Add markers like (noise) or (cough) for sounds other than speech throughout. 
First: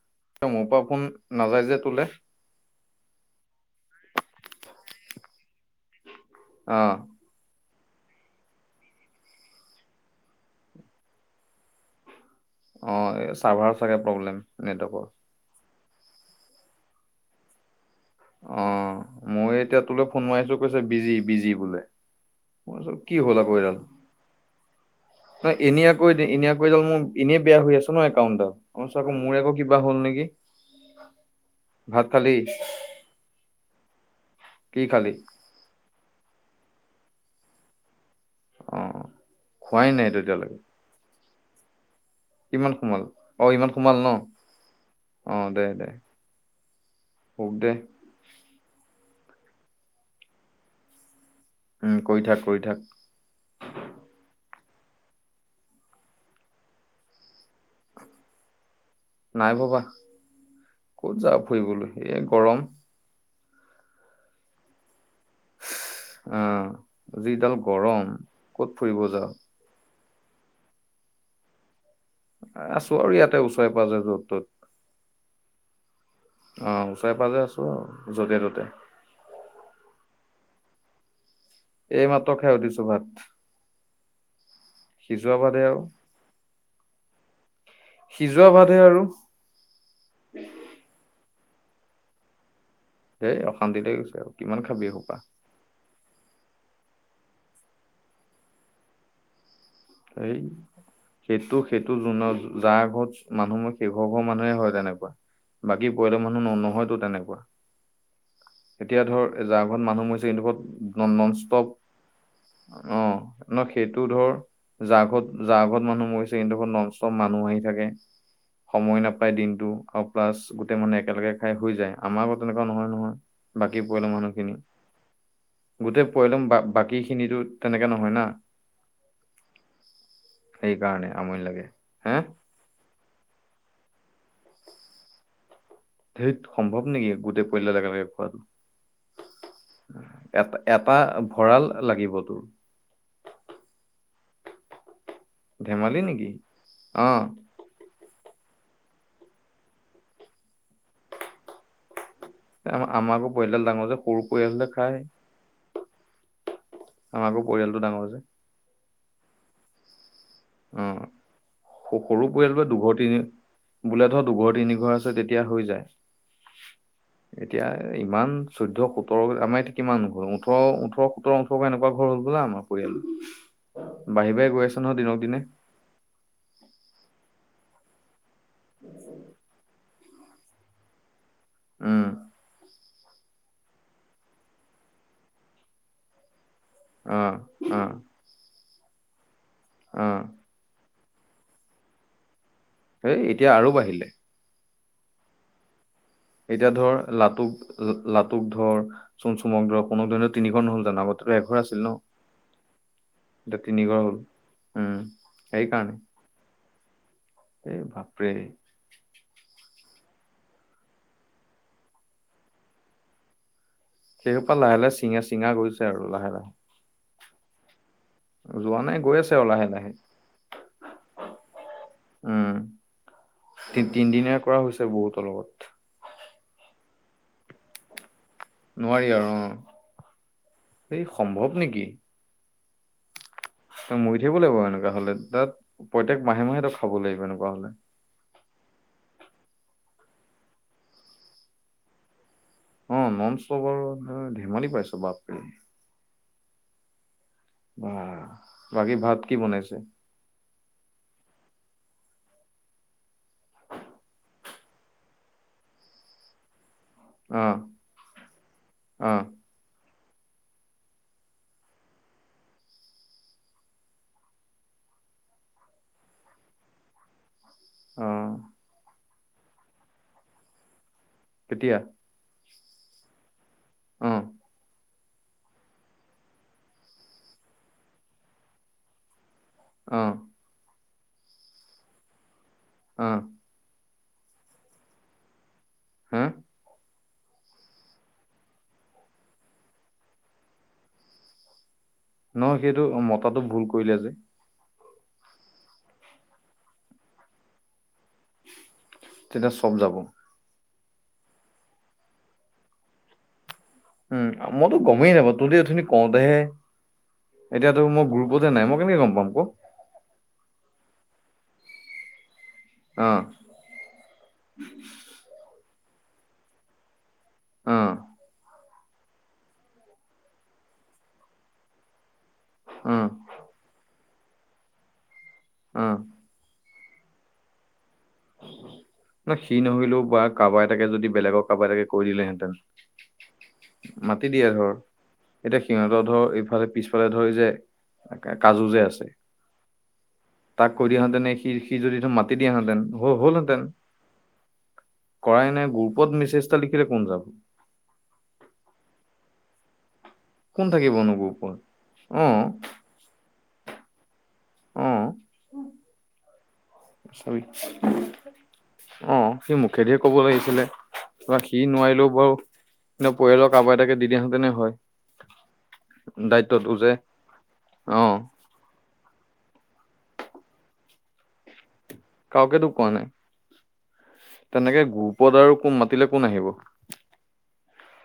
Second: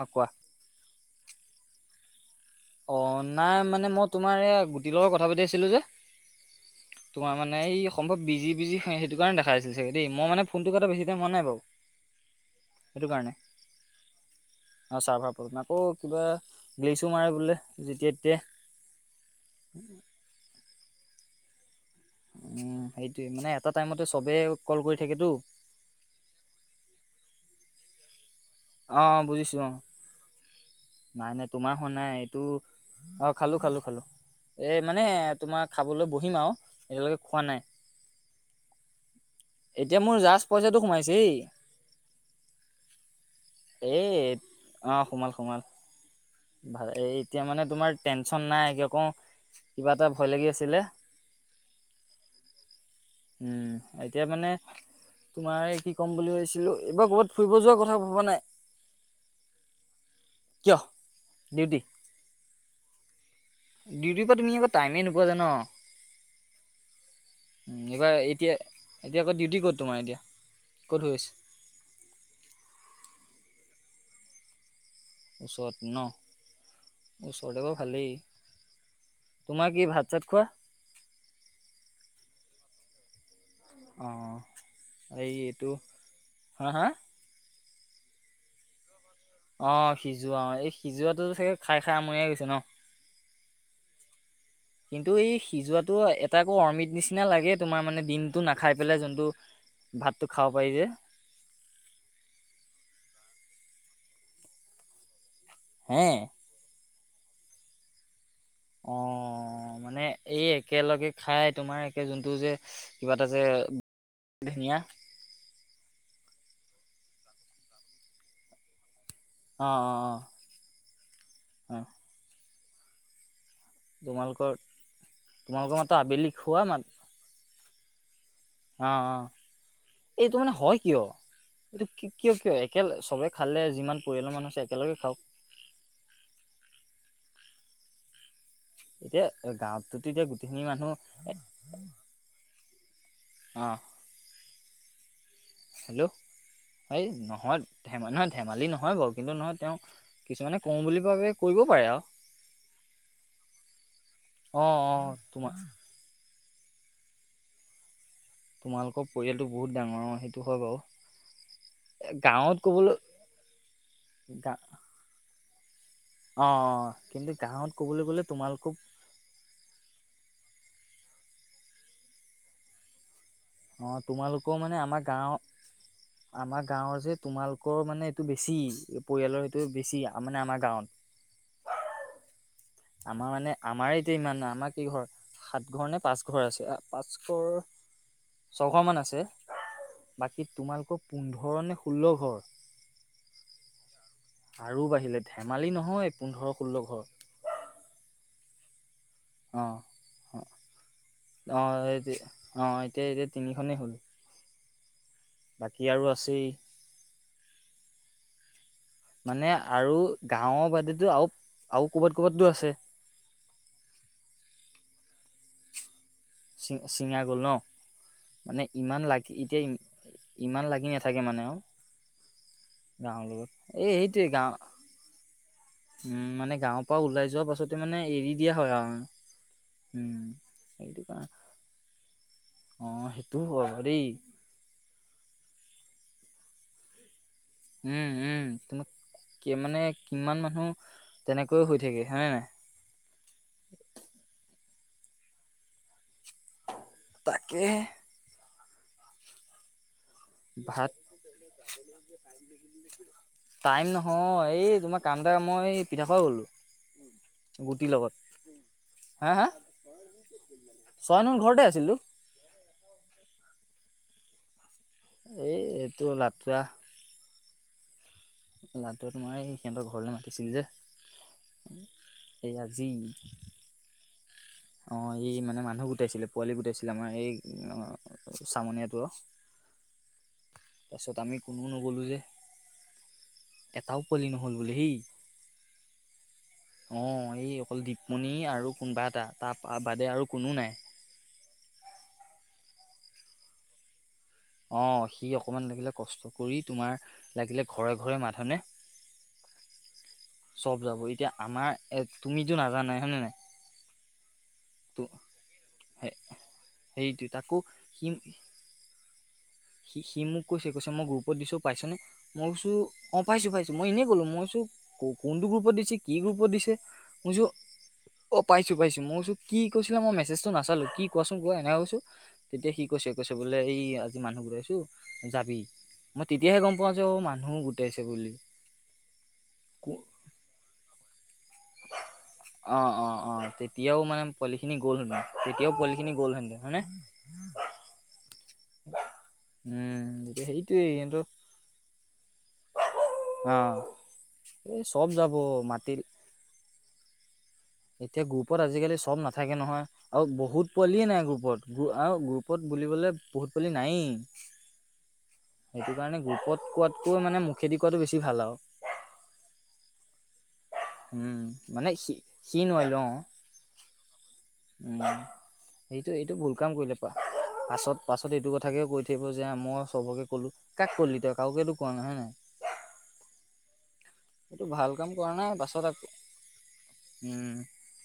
অ কোৱা মোৰ পৰা ফোন নাযায় যে তোলে অহ নাই মানে মই তোমাৰ এইয়া গুটিৰ লগত কথা পাতি আছিলো যে অ তোমাৰ মানে এই সম্ভৱ বিজি বিজি হয় সেইটো কাৰণে দেখা আছিল চাগৈ দেই মই এনে ফোনটো কটা বেছি টাইম হোৱা নাই বাৰু সেইটো অহ কাৰণে এই চাৰ্ভাৰ চাগে প্ৰব্লেম নেটৱৰ্কৰ অহ কিবা গ্লিছো মাৰে বোলে যেতিয়া তেতিয়া অহ ময়ো এতিয়া তোলে ফোন মাৰিছো কৈছে বিজি বিজি বোলে (inaudible) মোৰ চব কি সেইটোৱে হ'ল মানে আকৌ এটা এডাল টাইমতে চবে কল কৰি থাকেতো ন এনেই আকৌ এনে আকৌ এডাল মোৰ এনেই বেয়া হৈ আছে। অ মোৰ আক বুজিছো অ কিবা হল নেকি? নাই - নাই তোমাৰ হোৱা ভাত নাই খালি এইটো অ, খালো - খালো - খালো। কি এই মানে খালি তোমাৰ খাবলৈ বহিম আৰু এতিয়ালৈকে খোৱা নাই। অ খোৱাই এতিয়া নাইতো মোৰ জাষ্ট পইচাটো সোমাইছে। ইমান সোমাল অ, ইমান সোমাল এ ন সোমাল অ, সোমাল দে - দে। ভাল এতিয়া শুক মানে দে তোমাৰ টেনচন নাই। আক কিবা এটা ভয় লাগি আছিলে। উম কৰি থাক কৰি থাক উম, এতিয়া মানে তোমাৰ কি ক'ম বুলি ভাবিছিলো এইবাৰ ক'ৰবাত ফুৰিব যোৱাৰ কথা ভবা নাই। নাই ভবা কিয় কত যাম ডিউটি ফুৰিবলৈ এ গৰম। ডিউটিৰ পৰা তুমি আকৌ টাইমেই নোপোৱা যে ন। আহ যিডাল উম, গৰম এইবাৰ এতিয়া ক'ত ফুৰিব - এতিয়া যাওঁ আকৌ ডিউটি ক'ত তোমাৰ এতিয়া। ক'ত হৈ আছে। আছো আৰু ইয়াতে ওচৰে-পাজৰে য'ত-ত'ত। ওচৰত ন অ, ওচৰে - পাজৰে ওচৰতে বাৰু ভালেই আছো য'তে - ত'তে। তোমাৰ কি ভাত চাত খোৱা? এই মাত্ৰ খাই উঠিছো ভাত। অ, সিজোৱা ভাতহে এইটো আৰু হা-হা? সিজোৱা ভাতহে আৰু। অ, সিজোৱা অ, এই সিজোৱাটো চাগে খাই - খাই আমুৱাই গৈছে ন। সেই অশান্তি লৈ গৈছে আৰু। কিমান খাবি কিন্তু এসোপা এই সিজোৱাটো এ ত, আকৌ অমিত নিচিনা লাগে তোমাৰ মানে দিনটো নাখাই পেলাই যোনটো ভাতটো এই খাব পাৰি যে। সেইটো - সেইটো জো যাৰ ঘৰত মানুহ মোৰ শেষৰ হৰ মানুহে হয় তেনেকুৱা বাকী হে। পৰিয়ালৰ মানুহ ন নহয়তো তেনেকুৱা। (inaudible) এতিয়া ধৰ যাৰ অ' ঘৰত মানে মানুহ মৰিছে সিহতৰ এই ঘৰত একেলগে নন খাই ষ্টপ তোমাৰ একে যোনটো যে অ, কিবা এটা যে ন সেইটো ধৰ ধুনীয়া যাৰ ঘৰত-যা ঘৰত মানুহ মৰিছে কিন্তু ঘৰত নষ্ট মানুহ আহি থাকে সময় নাপায় পায় অ' দিনটো অ' আৰু অ' প্লাছ গোটেই মানুহে একেলগে খাই হৈ অ' যায় আমাৰ আকৌ তেনেকুৱা নহয় নহয় (unintelligible) বাকী পৰিয়াল তোমালোকৰ মানুহখিনি তোমালোকৰ মাত্ৰ গোটেই আবেলি পৰিয়াল বা খোৱা মাত বাকী খিনিতো (unintelligible) তেনেকে নহয় না অ অ এইটো মানে হয় কিয় সেইকাৰণে আমনি লাগে এইটো হে কিয় কিয় একেল চবে খালে যিমান পৰিয়ালৰ মানুহ আছে একেলগে খাওক ধেত সম্ভৱ নেকি গোটেই পৰিয়ালদাল একেলগে খোৱা। এতিয়া গাৱততো এতিয়া এটা গোটেইখিনি মানুহ এটা ভঁৰাল লাগিব তোৰ অহ ', ধেমালি হেল্ল', নেকি হয় অ নহয়। অ, নহয় ধেমালি নহয় বাৰু কিন্তু নহয় তেও কিছুমানে কও বুলি ভাবি কৰিব পাৰে আৰু। আ আমাআকৌ পৰিয়ালদাল ডাঙৰ যে সৰু পৰিয়াল হ'লে অ' খাই অ' তোমাৰ আমাৰ আকৌ পৰিয়ালটো ডাঙৰ যে। তোমালোকৰ পৰিয়ালটো বহুত ডাঙৰ সেইটো হয় অ বাৰু। সৰু গাঁৱত পৰিয়ালবোৰে ক'বলৈ দুঘৰ তিনি বোলে ধৰ দুঘৰ গা তিনি ঘৰ আছে তেতিয়া হৈ অ কিন্তু যায়। গাঁৱত এতিয়া ক'বলৈ গ'লে ইমান তোমালোকো চৈধ্য সোতৰ আমাৰ ইয়াত কিমান ঘৰ ওঠৰ-ওঠৰ সোতৰ ওঠৰ একুৱা ঘৰ হ'ল আমাৰ পৰিয়াল। অ, বাঢ়ি বাঢ়ি তোমালোকেও গৈ মানে আছে নহয় আমাৰ দিনক গাওঁ দিনে আমাৰ গাৱৰ যে তোমালোকৰ মানে এইটো বেছি পৰিয়ালৰ সেটো বেছি। তাৰ মানে আমাৰ গাঁৱত আহ আমাৰ মানে আমাৰে এতিয়া ইমান নাই আমাৰ কি ঘৰ সাত ঘৰ নে পাঁচ ঘৰ আছে অ পাঁচঘৰ অ (unintelligible) ছঘৰ মান আছে অ বাকী তোমালোকৰ পোন্ধৰ নে ষোল্ল ঘৰ হেই এতিয়া আৰু বাঢ়িলে আৰু বাঢ়িলে ধেমালি নহয় পোন্ধৰ এতিয়া ষোল্ল ধৰ ঘৰ লাটুক লাটুক ধৰ চোন অ চুমক দ কুক দো অ তিনিঘৰ নহ'ল জানো আগতেতো এঘৰ অ আছিল ন এতিয়া এতিয়া তিনি ঘৰ হয় হ'ল (unintelligible) উম বাকী সেইকাৰণে আৰু আছেই এই ভাপৰে (unintelligible) মানে আৰু গাঁওৰ বাদেতো আৰু আৰু ক'বাত ক'বাতো আছে (unintelligible) সেইহোপা লাহে লাহে চিঙা চিঙা গৈছে আৰু লাহে (unintelligible) চি ছিঙা গ'ল ন মানে যোৱা নাই ইমান গৈ লাগি আছে আৰু এতিয়া লাহে লাহে ইমান লাগি নাথাকে মানে আৰু উম গাঁওৰ লগত এই সেইটোৱে তিনদিনীয়া গাও কৰা হৈছে বহুতৰ লগত উম মানে গাঁৱৰ পৰা ওলাই যোৱা পাছতে মানে এৰি দিয়া হয় আৰু নোৱাৰি অ উম এইটো এই সম্ভৱ নেকি অ সেইটো ত মৰি থাকিব লাগিব এনেকুৱা হ'লে তাত প্ৰত্যেক মাহে মাহেতো খাব লাগিব এনেকুৱা (unintelligible) উম উম কি মানে কিমান মানুহ তেনেকৈ হৈ থাকে হয়নে নাই (unintelligible) অ নম চ বাৰু ধেমালি পাইছ বাপ (unintelligible) তাকে আহ বাকী ভাত কি বনাইছে ভাত টাইম নহয় এই তোমাৰ কামদাৰ মই পিঠা পু গ'লো অ (unintelligible) (unintelligible) গুটিৰ লগত অ হা হা ছয় (unintelligible) ম ঘৰতে আছিলো এই এইটো নাটুৱৰা অ লা তোমাৰ এই সিহঁতৰ ঘৰলে মাতিছিল যে কেতিয়া এই আজি অ অ ই মানে মানুহ গোটাইছিলে পোৱালি গোটাইছিলে আমাৰ এই চামনীয়াটোৰ। আহ তাৰপিছত আমি কোনো নগ'লোঁ যে। আহ এটাও পোৱালি নহ'ল বোলে সেই। হা অ এই অকল দীপমণি আৰু কোনোবা এটা তাৰ বাদে আৰু কোনো নাই। (unintelligible) (inaudible) নহ সেইটো মতাটো ভুল কৰিলে যে। অ সি অকমান লাগিলে কষ্ট কৰি তোমাৰ লাগিলে ঘৰে ঘৰে মাধনে। তেতিয়া চব যাব (unintelligible) চব যাব এতিয়া আমাৰ এ তুমিতো নাজানাই হয়নে নে নাই। উম মইতো ত' গমেই নাপাওঁ তোহোতে উথনি কওঁতেহে। সেইটো তাকো এতিয়াতো মই সি গ্ৰৰুপতে নাই মই কেনেকে গম পাম। ক সি সি মোক কৈছে কৈছে মই গ্ৰুপত দিছো পাইছনে। মই কৈছো অ পাইছো পাইছো মই এনেই ক'লো মইছো কোনটো গ্ৰুপত দিছে কি গ্ৰুপত দিছে ব অ অ পাই পাইছো মই কো কি কৈছিলে মই মেছেজটো নাচালো কি কোৱা চোন কোৱা এনেকা কৈছো তেতিয়া সি অ কৈছে কৈছে বোলে এই আজি মানুহ ঘুটাইছো যাবি অ মই তেতিয়াহে গম পাওঁ পোৱা যাও মানুহ। ন সি নহৰিলেও বা কাৰোবাৰ এতাকে যদি বেলেগক কাব এতাকে কৈ দিলেহেঁতেন অ অ অ তেতিয়াও মানে মাতি দিয়ে ধৰ পোৱালিখিনি গ'ল হেঁতেন এতিয়া তেতিয়াও সিহঁতৰ পোৱালিখিনি ধৰ গ'ল হেঁতেন ইফালে হয়নে পিছফালে ধৰি যে কাজু যে আছে উম তেতিয়া তাক সেইটোৱে কৈ সিহঁতৰ দিয়াহেঁতেনে সি সি যদিটো মাতি দিয়াহেতেন। অ হ'লহেঁতেন এই চব যাব কৰাই নাই মাতি গ্ৰুপত মেছেজটা লিখিলে কোন যাব এতিয়া গ্ৰুপত আজিকালি চব নাথাকে নহয় আৰু কোন বহুত পোৱালিয়ে থাকিবনো নাই গ্ৰুপত গ আৰু অ গ্ৰুপত বুলিবলৈ বহুত পোৱালি নায়েই অ সেইটো কাৰণে গ্ৰুপত কোৱাতকৈ মানে মুখেদি কোৱাটো বেছি ভাল আৰু অ সি মুখেধিয়ে ক'ব লাগিছিলে ত উম সি মানে নোৱাৰিলেও সি বাৰু কিন্ত পৰিয়ালৰ কাৰোবাৰ এতাকে দি দিয়া (unintelligible) এইটো এইটো ভুল কাম দায়িত্বটো যে কৰিলে প পাছত অ পাছত এইটো কথাকে কৈ থাকিব যে মমই চবকে কলো কাক কলি তই কাওকে কওকতো কোৱা নাই। এইটো তেনেকে ভাল কাম কৰা গ্ৰুপত নাই আৰু কোন পাছত আকৌ মাতিলে কোন আহিব। উম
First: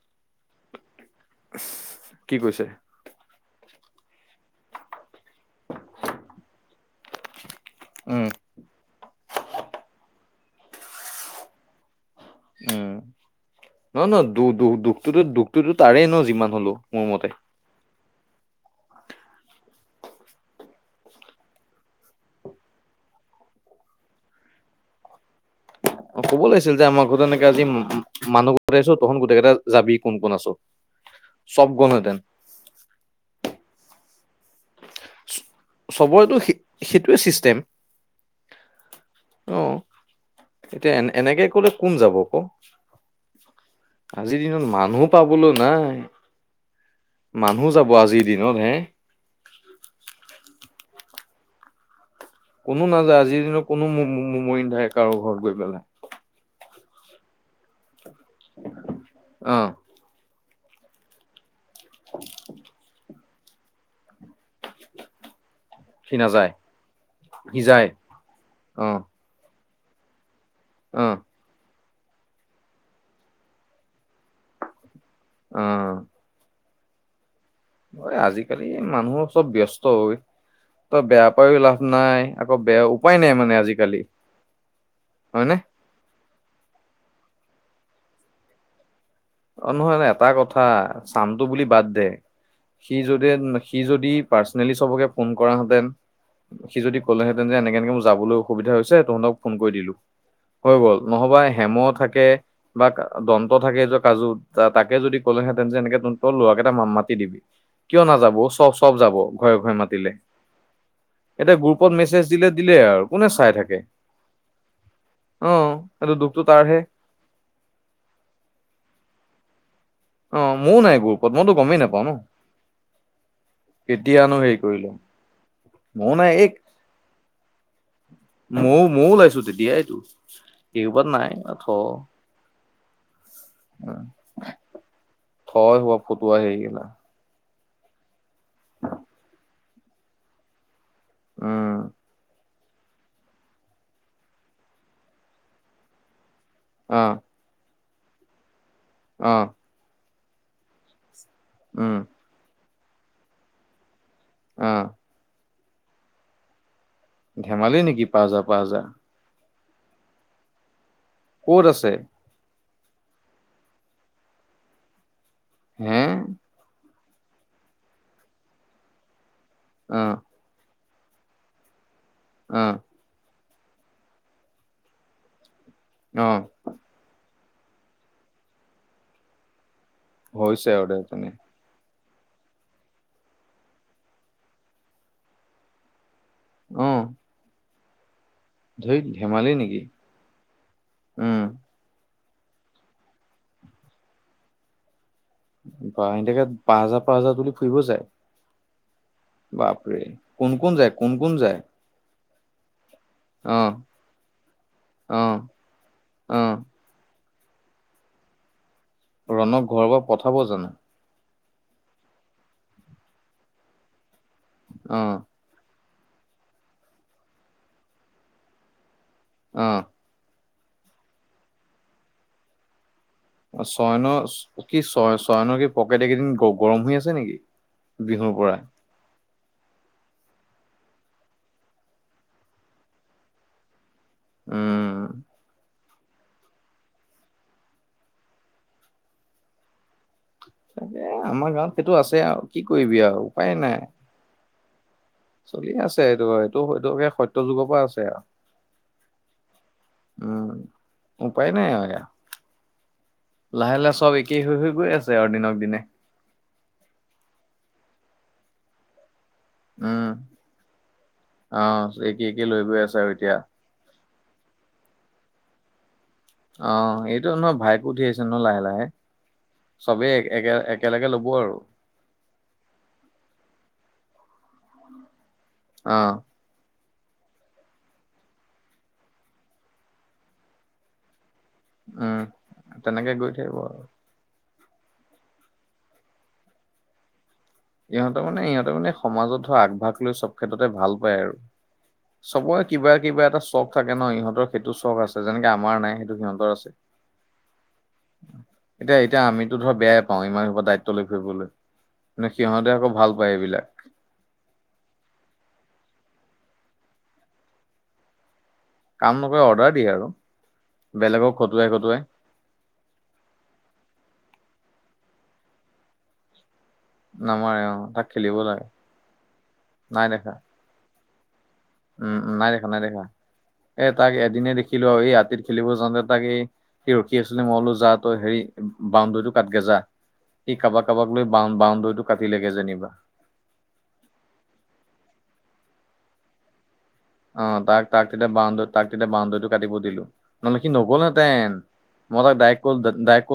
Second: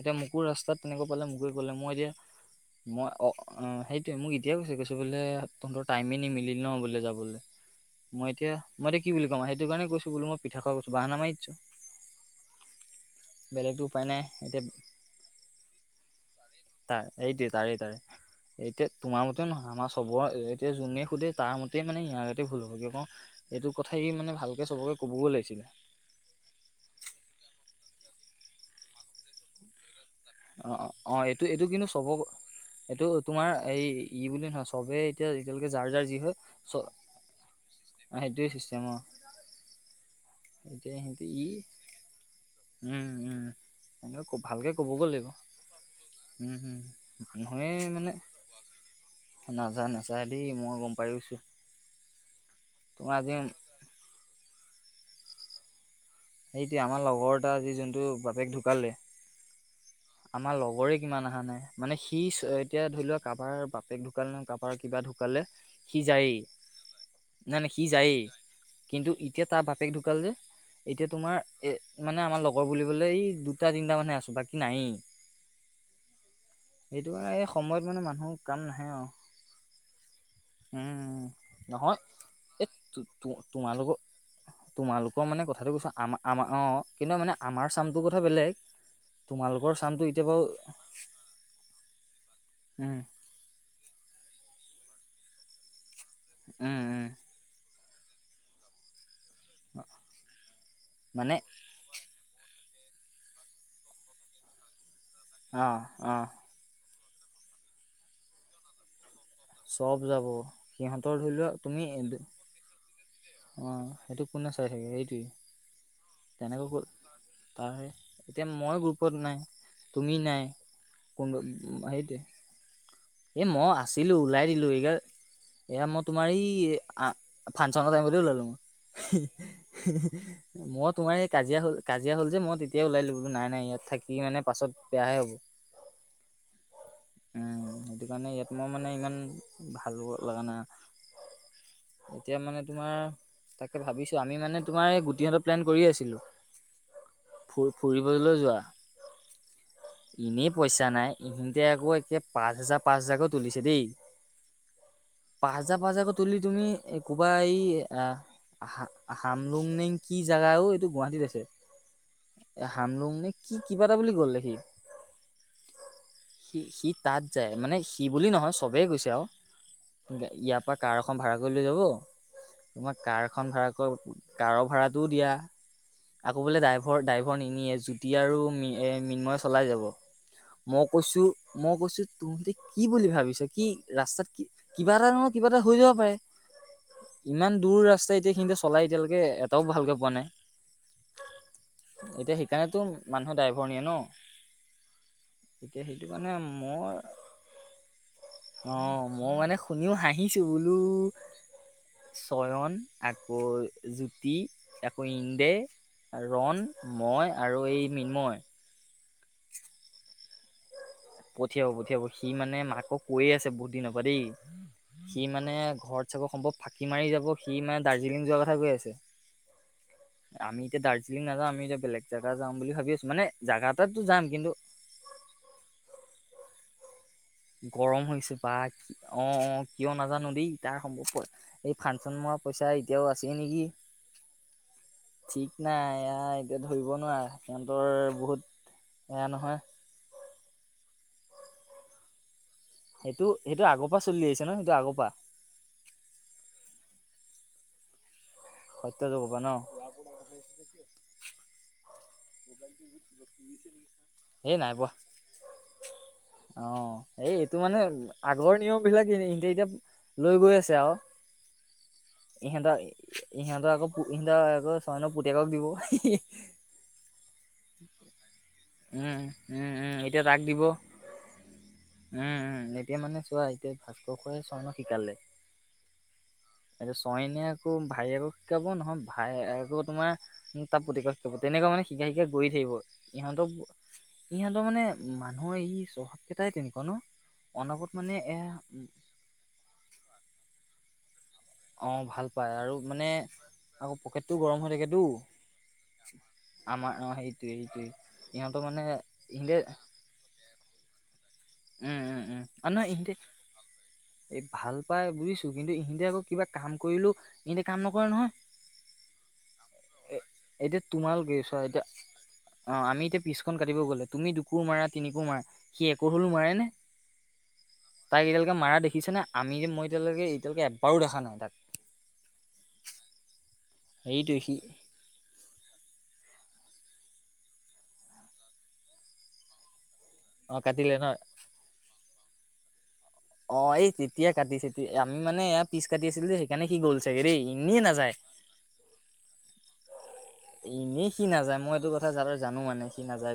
এতিয়া মোকো ৰাস্তাত তেনেকা পালে মোকে গ'লে মই এতিয়া কি কৈছে মই অ সেই মোক এতিয়াই কৈছে কৈছে বোলে তহঁতৰ টাইমে নি মিল ন বোলে যাবলে উম মই এতিয়া মই কি বুলি কম সেইটো কাৰণে কৈছো বোলো মই পিঠা খ কৈছো বাহানা মাৰি দিছো। উম বেলেগতো ন উপায় ন নাই দু এতিয়া দুখ দুখটোতো দুখটোতো তাৰেই ন যিমান হলেও। মোৰ তাৰে মতে এইটোৱ তাৰেই তাৰে। এতিয়া তোমাৰ মতেও নহয় আমাৰ চবৰ এতিয়া যোনে সোধে তাৰ মতে মানে ইয়াৰ আগতে ভুল হ'ব কিয় কওঁ এই এইটো কথা স মানে ভালকে চবকে কবগে লাগিব। ক'ব লাগিছিল যে আমাৰ ঘৰত এনেকে আজি মানুহ গোটাইছোঁ। তহত গোটেই কেইটা যাবি। কোন কোন আছ অ অ অ এইটো এইটো কিন্তু চব এইটো তোমাৰ এই ই বুলি নহয়। চবেই এতিয়া এতিয়ালৈকে জাৰ ৰ্জাৰ যি হয় চবৰেতো চ সেইটোৱে চিষ্টেম সেইটোৱে চিষ্টেম অ অ এতিয়া এ সিহঁতি এনেকে ই কলে কোন যাব ক উম উম এনেকে আজিৰ দিনত ভালকে মানুহ ক'বগৈ লাগিব পাবলৈ নাই উম হম মানুহ যাব আজিৰ দিনত হে নাযায় নাযায় দেই মই গম পাই গৈছো কোনো তোমাৰ নাযায় আজি আজিৰ দিনত কোনো মৰি নাথাকে কাৰো ঘৰত গৈ পেলাই সেইটোৱে আমাৰ লগৰ এটা আজি যোনটো বাপেক ঢুকালে অ আমাৰ লগৰে কিমান অহা নাই মানে সি এতিয়া ধৰি লোৱা কাৰোবাৰ বাপেক ঢো ঢুকালে নহয় কাপাৰ কিবা ঢুকালে সি জায়েই নাই নাই সি যায়েই অ কিন্তু এতিয়া তাৰ বাপেক ঢুকাল যে অ এতিয়া তোমাৰ এ মানে আমাৰ লগৰ বুলিবলৈ এই দুটা তিনিটা মানহে আছোঁ বাকী নায়েই আহ সেইটো সময়ত মানে মানুহ কাম আজিকালি নাহে আৰু মানুহ চব ব্যস্ত হয় তই উম বেয়া পায়ো লাভ নহয় নাই আকৌ এই বেয়া তো- উপায় নাই তো- মানে তোমালোকৰ আজিকালি তোমালোকৰ মানে হয়নে কথাটো কৈছো আম আমাৰ অ কিন্তু মানে আমাৰ চামটোৰ কথা বেলেগ অ তোমালোকৰ নহয় চামটো নহয় এতিয়া এটা বাৰু কথা চামটো বুলি বাদ দে সি উম যদি সি যদি পাৰ সবকে ফোন কৰাহেতেন সি উম যদি উম ক'লেহেঁতেন যে এনেক এনেকে ম যাবলৈ অসুবিধা হৈছে তহঁতক ফোন কৰি দিলো হৈ গল মানে নহবা হেম থাকে বা দন্ত থাকে য কাজু তাকে যদি কলেহেঁতেন যে অ', এনেকে ত অ'। তোৰ ল'ৰাকেইটা মাম মা দিবি কিয় নাযাব চব চব যাব ঘৰে ঘৰে চব মাতিলে যাব সিহঁতৰ ধৰি লোৱা এতিয়া তুমি গ্ৰুপত মেছেজ দিলে দিলে আৰু কোনে চাই অ থাকে সেইটো কোনে চাই থাকে সেইটোৱে অ এইটো দুখটো তাৰহে তেনেকৈ তাৰ এতিয়া মই গ্ৰুপত নাই তুমি অ নাই ময়ো নাই গ্ৰোপত মইতো গমেই নাপাওঁ ন এ মই আছিলো কেতিয়ানো ওলাই হেৰি দিলো কৰিলে এইকাৰ এয়া মই ময়ো তোমাৰ নাই এই ফাংচনৰ টাইমতে ওলালো মই ময়ো ময়ো ওলাইছো তেতিয়াইতো মই কেইবাত তোমাৰ সেই নাই কাজিয়া থ হল কাজিয়া হ'ল যে মই তেতিয়াই ওলাই দিলো নাই নাই ইয়াত থাকি মানে পাছত বেয়াহে হ'ব থয় হোৱা ফটোৱা হেৰি গেলা উম সেইটো কাৰণে ইয়াত মই মানে ইমান ভাল লগা উম নাই এতিয়া মানে তোমাৰ তাকে ভাবিছো আমি মানে তোমাৰ এই গোটিহতৰ প্লেন কৰিয়ে আছিলো অহ ফু ফুৰিবলৈ যোৱা অহ এনেই পইচা নাই ইখিতে আকৌ একে পাঁচ হাজাৰ পাঁচ হাজাৰকৈ তুলিছে দেই অহ পাঁচহাজাৰ পাঁচহাজাৰকৈ তুলি তুমি কোবা এই ধেমালি এই নেকি পাঁচ হাজাৰ পাঁচ আহ হাজাৰ আহাম লুংনিং কি জোগা অ এইটো গুৱাহাটীত আছে এ হামলুং নে কি কিবা এটা বুলি কলে সি হে সি তাত যায় মানে সি বুলি নহয় চবেই গৈছে আৰু অ ইয়াৰ পৰা কাৰখন ভাড়া কৰি লৈ যাব অ তোমাৰ কাৰখন ভাড়া কৰি কাৰৰ ভাড়াটোও দিয়া অ আকৌ বোলে ড্ৰাইভৰ ড্ৰাইভৰ নিনিয়ে যুতি আৰু মৃন্ময়ে চলাই যাব হৈছে মই আৰু দে কৈছো তেনে মই কৈছো তোহতে কি বুলি ভাবিছ কি ৰাস্তাত কিবা এটা নহয় কিবা এটা হৈ যাব পাৰে অ ইমান দূৰ ৰাস্তা এতিয়া কিন্তু চলাই ধেইত এতিয়ালৈকে ধেমালি এটাও নেকি ভালকে পোৱা নাই উম এতিয়া সেইকাৰণেতো মানুহৰ ড্ৰাইভৰ নিয়ে ন এতিয়া সেইটো কাৰণে মই পাঁচহাজাৰ তুলি ফুৰিব যায় অ মই মানে শুনিও বাপৰে হাঁহিছো কোন কোন বোলো যায় কোন কোন যায় চয়ন আকৌ অ জুতি আকৌ অ ইণ্ডে অ ৰণ মই আৰু এই মৃন্ময় ৰণক ঘৰৰ পৰা পঠাব জানো পঠিয়াব পঠিয়াব সি মানে মাকক কৈয়ে আছে বহুত দিনৰ পৰা দেই অ', সি মানে ঘৰত চাব সম্ভৱ ফাঁকি মাৰি যাব সি মানে দাৰ্জিলিং যোৱাৰ কথা কৈ আছে আহ আমি এতিয়া দাৰ্জিলিং নাযাওঁ আমি এতিয়া বেলেগে জেগা যাম ভাবি আছোঁ অ চয়নৰ কি চয় চয়নৰ কি পকেট কেইদিন গৰম হৈ আছে নেকি? গৰম বিহুৰ হৈছে বা পৰা অ-অ কিয় নাজানো দেই তাৰ সম্ভৱ এই ফাংচনৰ পইচা এতিয়াও আছে নেকি উম, ঠিক নাই এয়া এতিয়া ধৰিব নোৱাৰে সিহঁতৰ বহুত এয়া নহয় তাকে আমাৰ গাঁৱত সেইটো আছে আৰু কি কৰিবি আৰু উপায় নাই যে আগৰ পা চলি আছে এইটো এইটো সেইটো সত্য যুগৰ পৰা আছে আও সত্য যুগৰ পৰা ন উম উপায় নাই আৰু এয়া লাহে-লাহে চব একেই এই হৈ হৈ নাই পোৱা গৈ আছে আৰু দিনক দিনে অ এই এইটো মানে আগৰ নিয়ম বিলাক এনে এতিয়া এতিয়া উম, লৈ গৈ আছে আৰু অ', একে একে লৈ গৈ ইহেঁতক আছে আৰু এতিয়া সিহঁতৰ আকৌ পোহিন দা আকৌ ছইনৰ পুতেকক দিব অ এইটো নহয় ভাইকো উঠি আহিছে ন লাহে লাহে ন উম চবেই এক একেলগে ল'ব আৰু উম-উম এতিয়া মানে চোৱা এতিয়া ভাস্কৰ খৰে স্বৰ্ণক শিকালে আহ এইটো ছয়নীয়ে আকৌ ভাইয়েক আকৌ শিকাব নহয় ভাইয়েকে আকৌ তোমাৰ তাপতি কয় তেনেকুৱা মানে শিকাই উম, শিকাই গৈ থাকিব তেনেকে গৈ থাকিব সিহঁতক আৰু। ইহঁতৰ মানে মানুহৰ এই চ্বহাৱকেইটাই তেনেকুৱা ন অনাগত ইহঁতৰ এ মানে ইহঁতে উম, মানে সমাজত আগভাগ লৈছ সেইটো ক্ষেত্ৰতে ভাল পায় আৰু অ ভাল পায় চবৰে আৰু কিবা মানে কিবা এটা চখ থাকে আকৌ ন পকেটটো ইহঁতৰ গৰম হৈ সেইটো থাকেতো চখ আছে যেনেকে আমাৰ নাই সেইটো সিহঁতৰ আমাৰ অ সেইটোৱেই-সেইটোৱেই এতিয়া-এতিয়া আমিতো ধৰ বেয়াই পাও ইমান সোপা দায়িত্ব লৈ ফুৰিবলৈ কিন্তু উম-উম-উম সিহঁতে আৰু আকৌ নহয় ভাল পায় এইবিলাক ইহতে ভাল পাই বুজিছো কিন্তু সিহঁতে আকৌ কিবা কাম কৰিলেও এনেতে কাম নকৰে নহয় কাম নকৰে অৰ্ডাৰ দিয়ে আৰু এ- এতিয়া তোমালোকে বেলেগক চোৱা খটুৱাই এতিয়া খটুৱাই অ আমি এতিয়া পিছখন কাটিব গ'লে তুমি দুকোৰ মাৰা তিনিকোৰ মাৰা সি একোৰ হলেও মাৰে নে নামাৰে অ তাক তাক খেলিব এতিয়ালৈকে লাগে মাৰা দেখিছে নে আমি যে মই নাই এতিয়ালৈকে দেখা। এতিয়ালৈকে এবাৰো দেখা নাই তাক উম নাই দেখা নাই দেখা এই তাক হেৰিটো এদনে সি দেখিলো আৰু এই হাতীত খেলিব যাওঁতে তাক এই সি ৰখি আছিলে মই কলো যা তই হেৰি বাউণ্ডৰীটো কাটগে যা সি অ', কাটিলে ন কাৰোবাক-কাৰোবাক লৈ বা বাউণ্ডৰীটো কাটি লাগে যেনিবা অ এই তেতিয়া কাটিছে আমি মানে এ পিছ কাটি আছিলো যে সেইকাৰণে কি গ'ল চাগে দেই অ এনেই তাক-তাক নাযায়। তেতিয়া বাউণ্ডৰী তাক তেতিয়া বাউণ্ডৰীটো কাটিব দিলো নহ'লে সি এনেই সি নগ'লহেতেন নাযায় মই এইটো কথা মই জানো তাক কলো মানে সি ডাইৰেক্ট নাযায়। কলো